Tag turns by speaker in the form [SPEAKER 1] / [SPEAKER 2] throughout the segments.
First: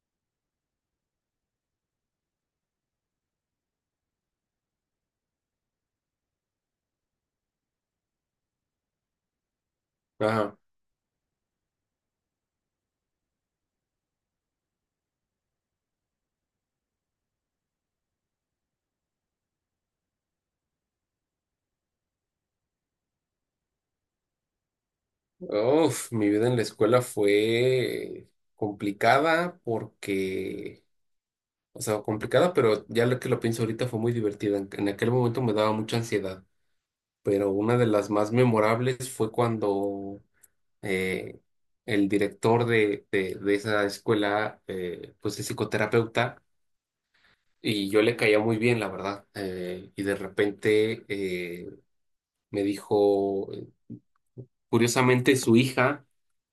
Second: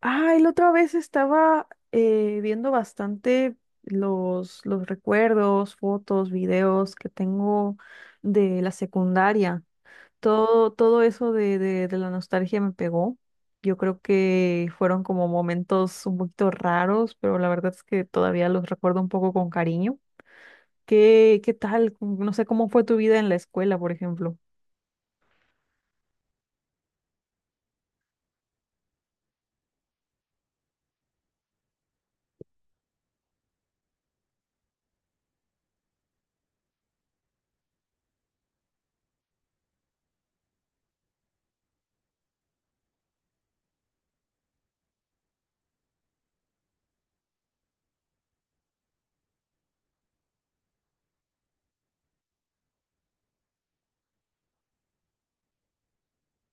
[SPEAKER 1] Ah, y la otra vez estaba viendo bastante los recuerdos, fotos, videos que tengo de la secundaria.
[SPEAKER 2] Ajá.
[SPEAKER 1] Todo eso de la nostalgia me pegó. Yo creo que fueron como momentos un poquito raros, pero la verdad es que todavía los recuerdo un poco con cariño. ¿Qué tal? No sé cómo fue tu vida en la escuela, por ejemplo.
[SPEAKER 2] Uf, mi vida en la escuela fue complicada porque, o sea, complicada, pero ya lo pienso ahorita fue muy divertida. En aquel momento me daba mucha ansiedad, pero una de las más memorables fue cuando eh, el director de esa escuela, pues es psicoterapeuta, y yo le caía muy bien, la verdad. Y de repente, me dijo. Curiosamente, su hija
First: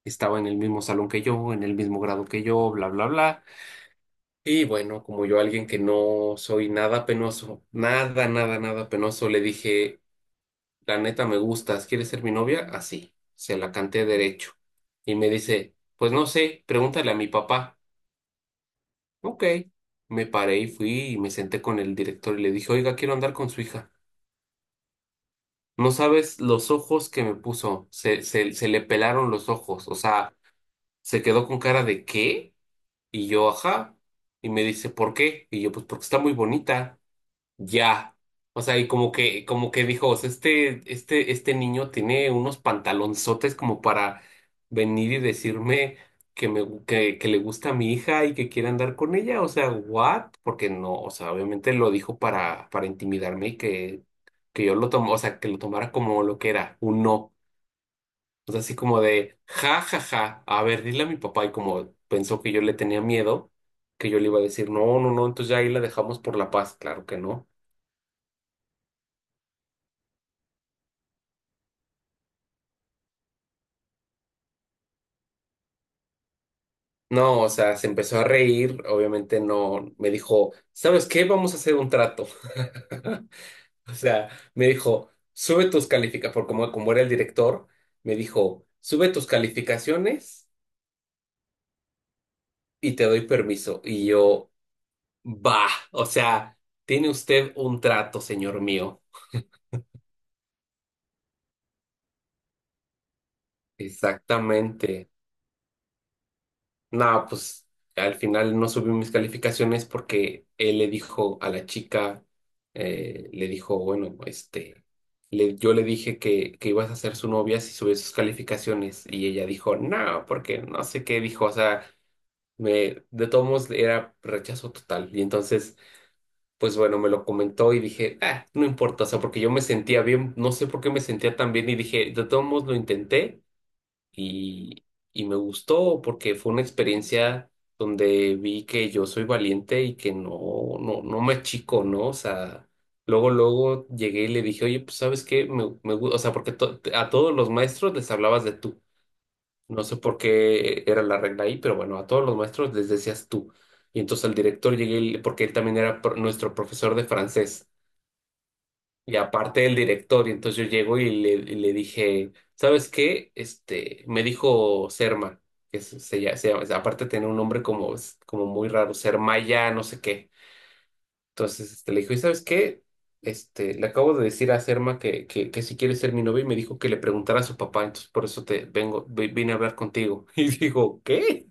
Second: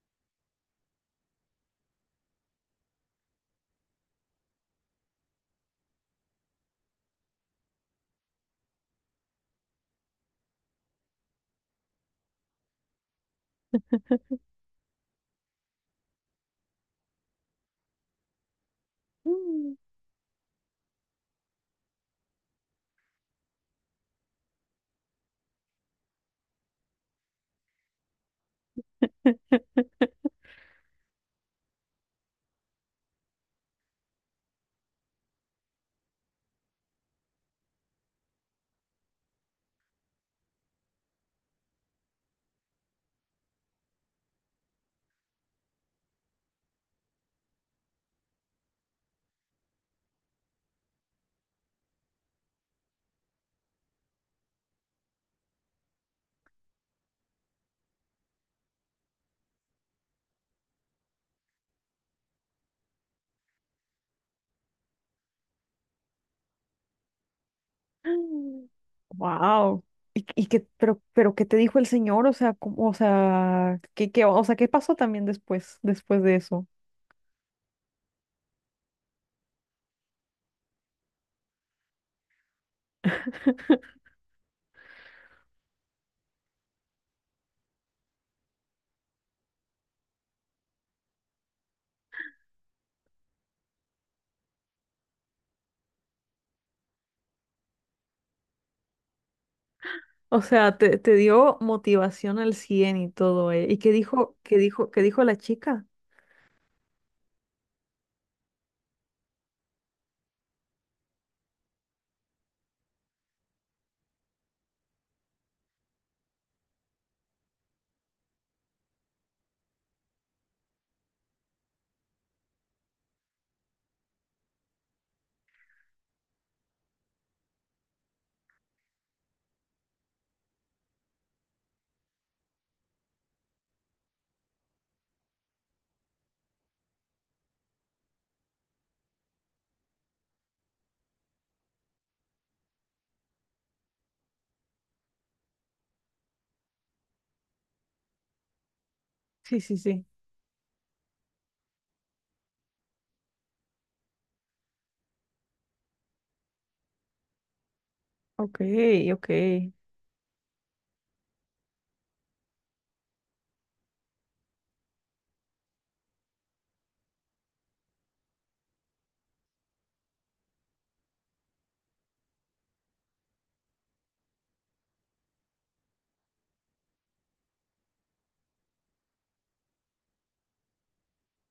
[SPEAKER 2] estaba en el mismo salón que yo, en el mismo grado que yo, bla, bla, bla. Y bueno, como yo, alguien que no soy nada penoso, nada, nada, nada penoso, le dije, la neta me gustas, ¿quieres ser mi novia? Así, se la canté derecho. Y me dice, pues no sé, pregúntale a mi papá. Ok,
[SPEAKER 1] Mm.
[SPEAKER 2] me paré y fui y me senté con el director y le dije, oiga, quiero andar con su hija. No sabes los ojos que me puso, se le pelaron los ojos, o sea, se quedó con cara de ¿qué? Y yo, ajá. Y me dice, ¿por qué? Y yo, pues porque está muy bonita. Ya. O sea, y como que dijo, o sea, este niño tiene unos pantalonzotes como para venir y decirme que me, gu- que le gusta a mi hija y que quiere andar con ella. O sea, ¿what? Porque no, o sea, obviamente lo dijo para intimidarme y que yo lo tomo, o sea, que lo tomara como lo que era, un no. O sea, así como de, ja, ja, ja, a ver, dile a mi papá, y como pensó que yo le tenía miedo, que yo le iba a decir, no, no, no, entonces ya ahí la dejamos por la paz, claro que no.
[SPEAKER 1] Wow. ¿Y pero qué te dijo el señor? O sea, qué pasó también después de eso?
[SPEAKER 2] No, o sea, se empezó a reír, obviamente no, me dijo, ¿sabes qué? Vamos a hacer un trato. O sea, me dijo, sube tus calificaciones, por como era el director, me dijo, sube tus calificaciones y te doy permiso. Y yo, va, o sea, tiene usted un trato, señor mío.
[SPEAKER 1] O sea, te dio motivación al 100 y todo, ¿eh? ¿Y qué
[SPEAKER 2] Exactamente.
[SPEAKER 1] dijo la chica?
[SPEAKER 2] No, pues al final no subí mis calificaciones porque él le dijo a la chica, le dijo, bueno, este, yo le dije que ibas a ser su novia si subes sus calificaciones, y ella dijo, no, porque no sé qué dijo, o sea, de todos modos era rechazo total. Y entonces, pues bueno, me lo comentó y dije, ah, no importa, o sea, porque yo me sentía bien, no sé por qué me sentía tan bien, y dije, de todos modos lo intenté y, y me gustó porque fue una experiencia donde vi que yo soy valiente y que no, no, no me achico, ¿no? O sea, luego, luego llegué y le dije, oye, pues ¿sabes qué? O sea, porque a todos los maestros les hablabas de tú.
[SPEAKER 1] Sí, sí,
[SPEAKER 2] No sé
[SPEAKER 1] sí.
[SPEAKER 2] por qué era la regla ahí, pero bueno, a todos los maestros les decías tú. Y entonces al director llegué, porque él también era nuestro profesor de francés.
[SPEAKER 1] Ok,
[SPEAKER 2] Y
[SPEAKER 1] ok,
[SPEAKER 2] aparte el director, y entonces yo llego y le dije, ¿sabes qué? Este, me dijo Serma, que es- se llama- aparte tenía un nombre como muy raro, Sermaya, no sé qué. Entonces este, le dijo, ¿y sabes qué? Este, le acabo de decir a Serma que si quiere ser mi novia, y me dijo que le preguntara a su papá, entonces por eso te vengo, vine a hablar contigo. Y digo, ¿qué?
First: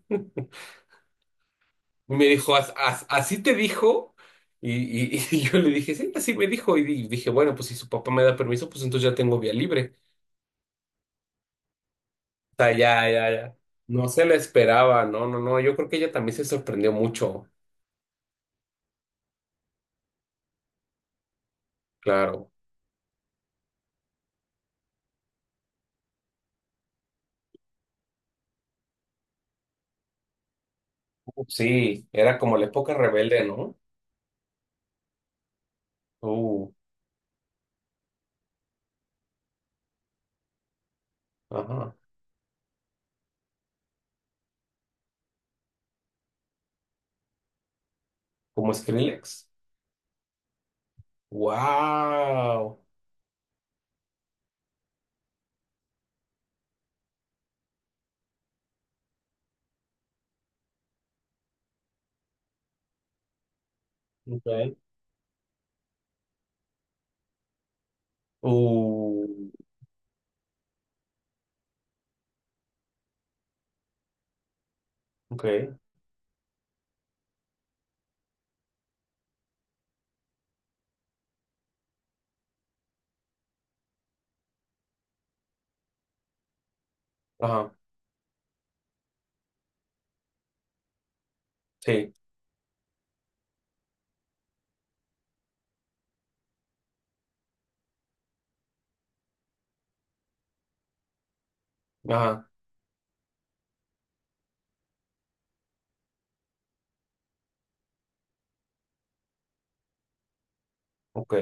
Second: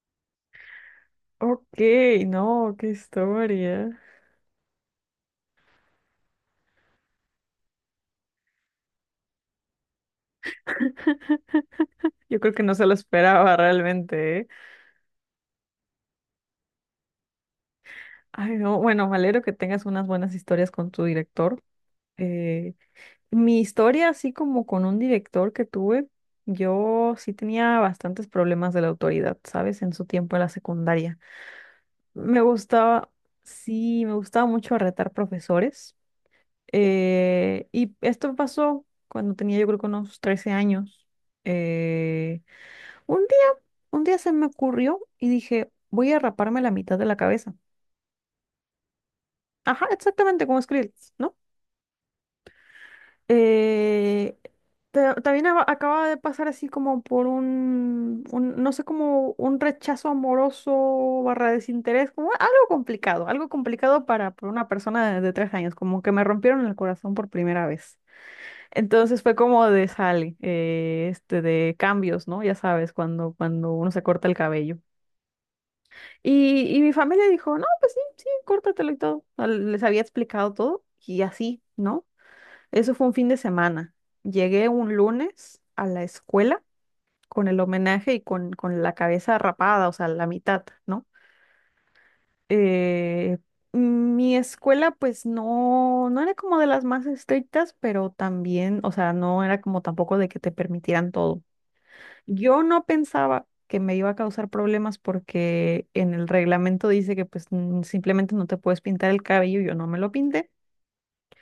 [SPEAKER 1] ok,
[SPEAKER 2] Y me dijo,
[SPEAKER 1] no, qué
[SPEAKER 2] ¿Así te
[SPEAKER 1] historia.
[SPEAKER 2] dijo?" Y yo le dije, sí, así me dijo. Y dije, bueno, pues si su papá me da permiso, pues entonces ya tengo vía libre.
[SPEAKER 1] Yo creo
[SPEAKER 2] O
[SPEAKER 1] que
[SPEAKER 2] sea,
[SPEAKER 1] no se lo
[SPEAKER 2] ya, ya,
[SPEAKER 1] esperaba
[SPEAKER 2] ya. No se la
[SPEAKER 1] realmente, ¿eh?
[SPEAKER 2] esperaba, no, no, no. Yo creo que ella también se sorprendió mucho,
[SPEAKER 1] Ay, no, bueno, me alegro que tengas unas buenas historias con tu director.
[SPEAKER 2] claro.
[SPEAKER 1] Eh Mi historia, así como con un director que tuve, yo sí tenía bastantes problemas de la autoridad, ¿sabes? En su tiempo en la secundaria.
[SPEAKER 2] Sí, era
[SPEAKER 1] Me
[SPEAKER 2] como la época
[SPEAKER 1] gustaba,
[SPEAKER 2] rebelde, ¿no?
[SPEAKER 1] sí, me gustaba mucho retar profesores.
[SPEAKER 2] Uh,
[SPEAKER 1] Y esto pasó cuando tenía yo creo que unos 13 años.
[SPEAKER 2] ajá.
[SPEAKER 1] Eh, un día, un día se me ocurrió y dije, voy a raparme la mitad de la cabeza.
[SPEAKER 2] Como Skrillex.
[SPEAKER 1] Ajá, exactamente como Skrillex, no.
[SPEAKER 2] Wow.
[SPEAKER 1] Eh, Acaba de pasar así como por un, no sé, como un rechazo amoroso barra desinterés, como algo complicado para una
[SPEAKER 2] Okay.
[SPEAKER 1] persona de tres años, como que me rompieron el corazón por primera vez. Entonces
[SPEAKER 2] Uh,
[SPEAKER 1] fue como de sale, de cambios, ¿no? Ya sabes, cuando uno se corta el cabello.
[SPEAKER 2] ok.
[SPEAKER 1] Y mi familia dijo, no, pues sí, sí, córtatelo y todo. O sea, les había explicado todo y así, ¿no? Eso fue un fin de semana. Llegué un lunes a la escuela con el
[SPEAKER 2] Ajá.
[SPEAKER 1] homenaje y con la cabeza rapada, o sea, la mitad, ¿no?
[SPEAKER 2] Sí.
[SPEAKER 1] Eh, mi escuela, pues no era como de las más estrictas, pero también, o sea, no era como tampoco de que te permitieran todo.
[SPEAKER 2] Ajá.
[SPEAKER 1] Yo no pensaba que me iba a causar problemas porque en el reglamento dice que pues simplemente no te puedes pintar el cabello, yo no me lo pinté.
[SPEAKER 2] Ok.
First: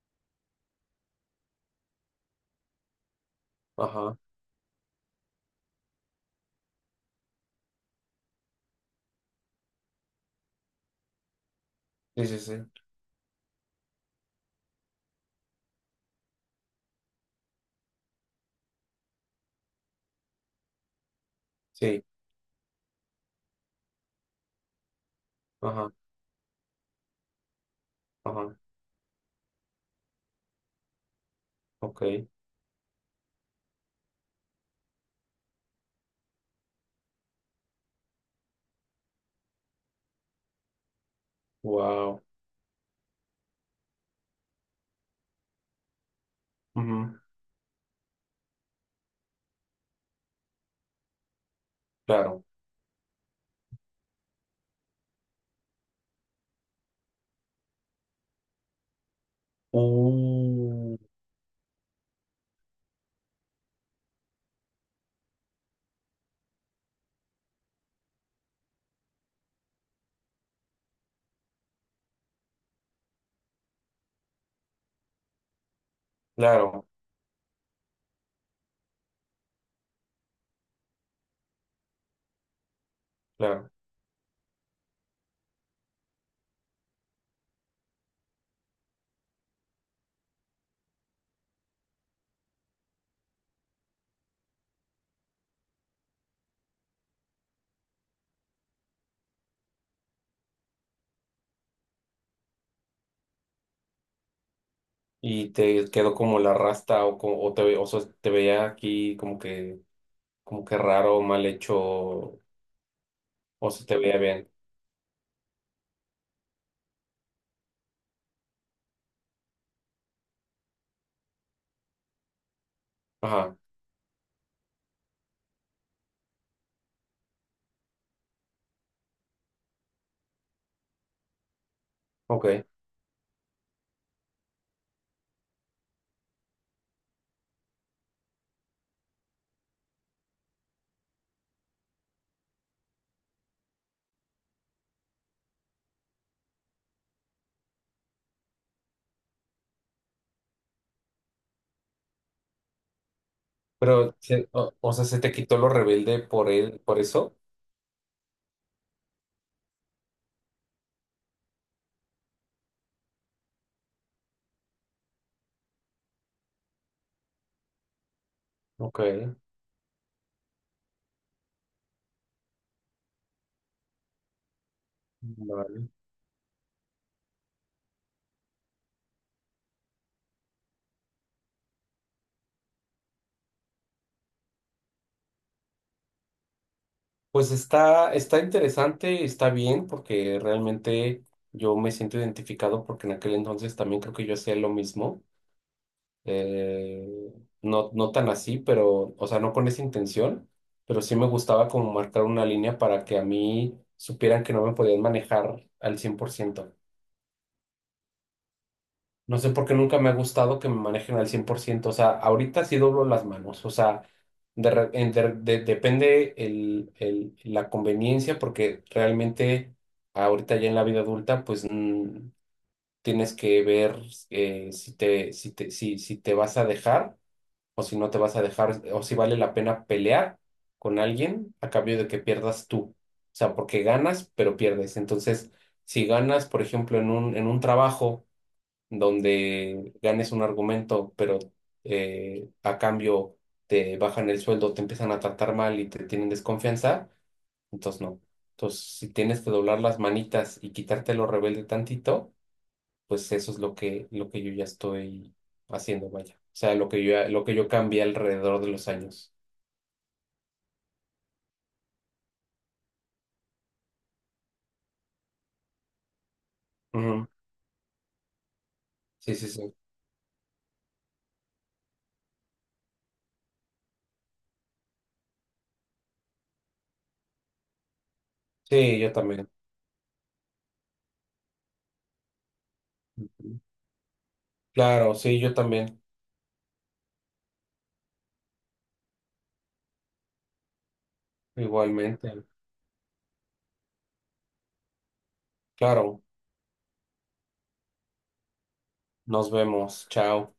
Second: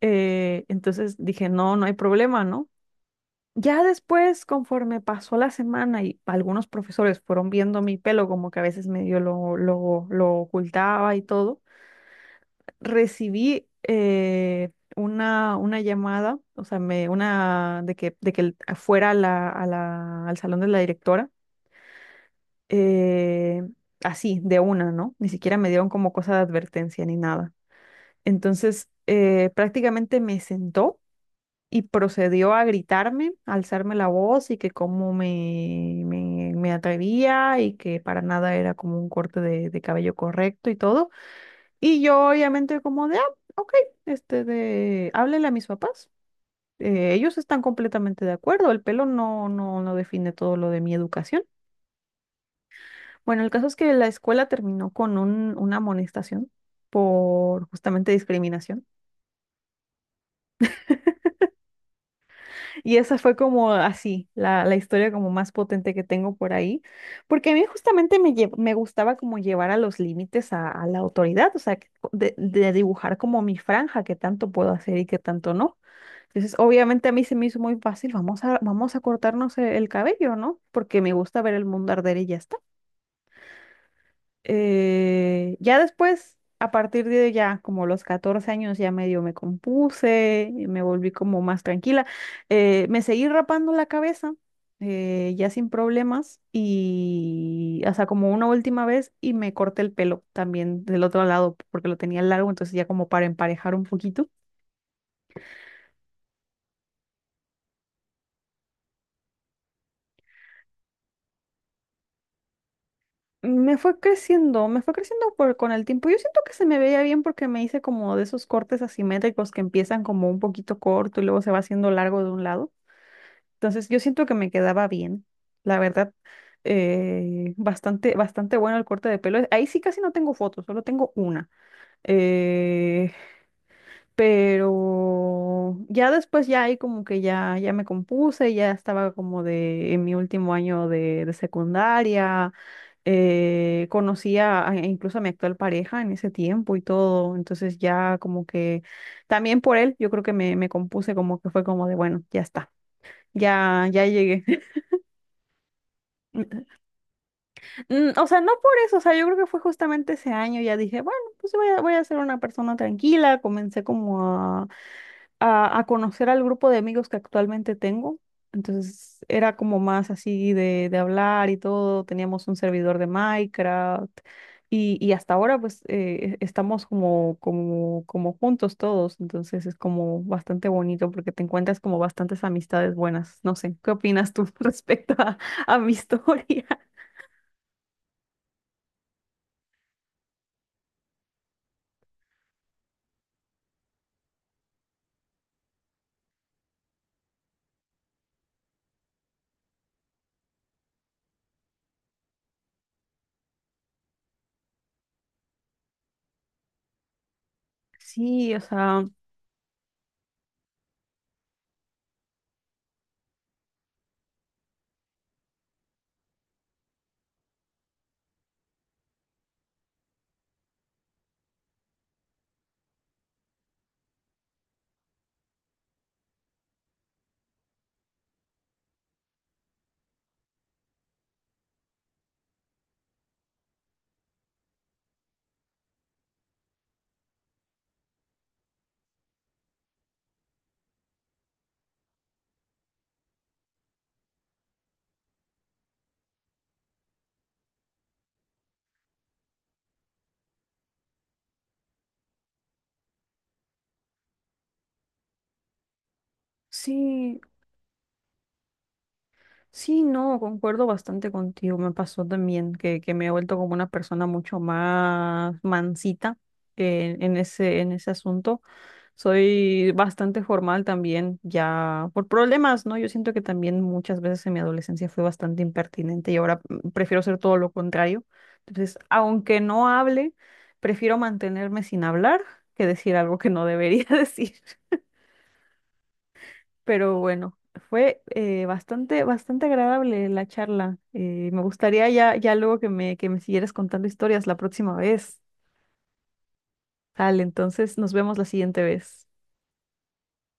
[SPEAKER 1] Entonces dije, no, no hay problema, ¿no? Ya
[SPEAKER 2] Ajá.
[SPEAKER 1] después, conforme pasó la semana y algunos profesores fueron viendo mi pelo, como que a veces medio lo ocultaba y todo,
[SPEAKER 2] Sí, sí, sí.
[SPEAKER 1] recibí una llamada, o sea, me, una de que fuera a al salón de la directora,
[SPEAKER 2] Sí.
[SPEAKER 1] eh, así, de una, ¿no? Ni siquiera me dieron
[SPEAKER 2] Ajá.
[SPEAKER 1] como cosa de advertencia ni nada.
[SPEAKER 2] Ajá.
[SPEAKER 1] Entonces, prácticamente me sentó y
[SPEAKER 2] Ok.
[SPEAKER 1] procedió a gritarme, a alzarme la voz y que cómo me atrevía y que para nada era como un corte de cabello correcto y todo. Y
[SPEAKER 2] Wow.
[SPEAKER 1] yo obviamente como de, ah, ok, háblele a mis papás.
[SPEAKER 2] Ujú.
[SPEAKER 1] Ellos están completamente de acuerdo, el pelo no define todo lo de mi educación.
[SPEAKER 2] Claro.
[SPEAKER 1] Bueno, el caso es que la escuela terminó con una amonestación por justamente discriminación.
[SPEAKER 2] Uh,
[SPEAKER 1] Y esa fue como así, la historia como más potente que tengo por ahí, porque a mí justamente me gustaba como llevar a los límites a la autoridad, o sea, de dibujar como mi franja, que tanto puedo hacer y que tanto no. Entonces,
[SPEAKER 2] claro,
[SPEAKER 1] obviamente a mí se me hizo muy fácil, vamos a cortarnos el cabello, ¿no? Porque me gusta ver el mundo arder y ya está.
[SPEAKER 2] claro.
[SPEAKER 1] Ya después, a partir de ya como los 14 años, ya medio me compuse, y me volví como más tranquila. Me seguí rapando la cabeza, ya sin problemas, y hasta como una última vez, y me corté el pelo también del otro lado, porque lo tenía largo, entonces ya como para emparejar un poquito.
[SPEAKER 2] ¿Y te quedó como la rasta o, o sea, te veía aquí como que, raro, mal hecho, o se te veía bien?
[SPEAKER 1] Me fue creciendo con el tiempo. Yo siento que se me veía bien porque me hice como de esos cortes asimétricos que empiezan como un poquito corto y luego se va haciendo largo de un lado.
[SPEAKER 2] Ajá,
[SPEAKER 1] Entonces yo siento que me quedaba bien, la verdad, bastante, bastante bueno el corte de pelo. Ahí sí casi no tengo fotos, solo tengo una.
[SPEAKER 2] ok.
[SPEAKER 1] Eh, pero ya después ya ahí como que ya me compuse, ya estaba como de en mi último año de secundaria, conocía incluso a mi actual pareja en ese tiempo y todo. Entonces ya como que también por él yo creo que me compuse, como que fue como de bueno, ya está, ya
[SPEAKER 2] Pero,
[SPEAKER 1] llegué.
[SPEAKER 2] o sea, se te quitó lo rebelde por él, por eso.
[SPEAKER 1] Mm, o sea, no por eso, o sea, yo creo que fue justamente ese año, ya dije, bueno, pues voy a ser una persona tranquila, comencé como a conocer al grupo de amigos que actualmente tengo,
[SPEAKER 2] Ok.
[SPEAKER 1] entonces era como más así de hablar y todo, teníamos un servidor de Minecraft y hasta ahora pues
[SPEAKER 2] Vale.
[SPEAKER 1] estamos como juntos todos, entonces es como bastante bonito porque te encuentras como bastantes amistades buenas, no sé, ¿qué opinas tú respecto a mi historia?
[SPEAKER 2] Pues está interesante, está bien, porque realmente yo me siento identificado porque en aquel entonces también creo que yo hacía lo mismo. eh, no, no tan así, pero, o sea, no con esa intención, pero sí me gustaba como marcar una línea para que a mí supieran que no me podían manejar al 100%.
[SPEAKER 1] Sí, o sea...
[SPEAKER 2] No sé por qué nunca me ha gustado que me manejen al 100%, o sea, ahorita sí doblo las manos, o sea, de re- en- de- depende la conveniencia, porque realmente ahorita ya en la vida adulta, pues tienes que ver si te, si te vas a dejar, o si no te vas a dejar, o si vale la pena pelear con alguien a cambio de que pierdas tú. O sea, porque ganas, pero pierdes. Entonces, si ganas, por ejemplo, en un trabajo donde ganes un argumento, pero a cambio te bajan el sueldo, te empiezan a tratar mal y te tienen desconfianza, entonces no. Entonces, si tienes que doblar las manitas y quitarte lo rebelde tantito, pues eso es lo que yo ya estoy haciendo, vaya. O sea,
[SPEAKER 1] Sí,
[SPEAKER 2] lo que yo cambié alrededor de los años.
[SPEAKER 1] sí, no, concuerdo bastante contigo. Me pasó también que me he vuelto como una persona mucho más mansita
[SPEAKER 2] Ujú.
[SPEAKER 1] en en ese asunto.
[SPEAKER 2] Sí, sí, sí.
[SPEAKER 1] Soy bastante formal también, ya por problemas, ¿no? Yo siento que también muchas veces en mi adolescencia fui bastante impertinente y ahora mm, prefiero ser todo lo contrario. Entonces,
[SPEAKER 2] Sí, yo también.
[SPEAKER 1] aunque no hable, prefiero mantenerme sin hablar que decir algo que
[SPEAKER 2] Ujú.
[SPEAKER 1] no debería decir.
[SPEAKER 2] Claro, sí, yo también.
[SPEAKER 1] Pero bueno, fue bastante, bastante agradable la charla. Me gustaría
[SPEAKER 2] Igualmente.
[SPEAKER 1] ya luego que que me siguieras contando historias la próxima vez.
[SPEAKER 2] Claro,
[SPEAKER 1] Tal, entonces nos vemos la siguiente vez.
[SPEAKER 2] nos vemos. Chao.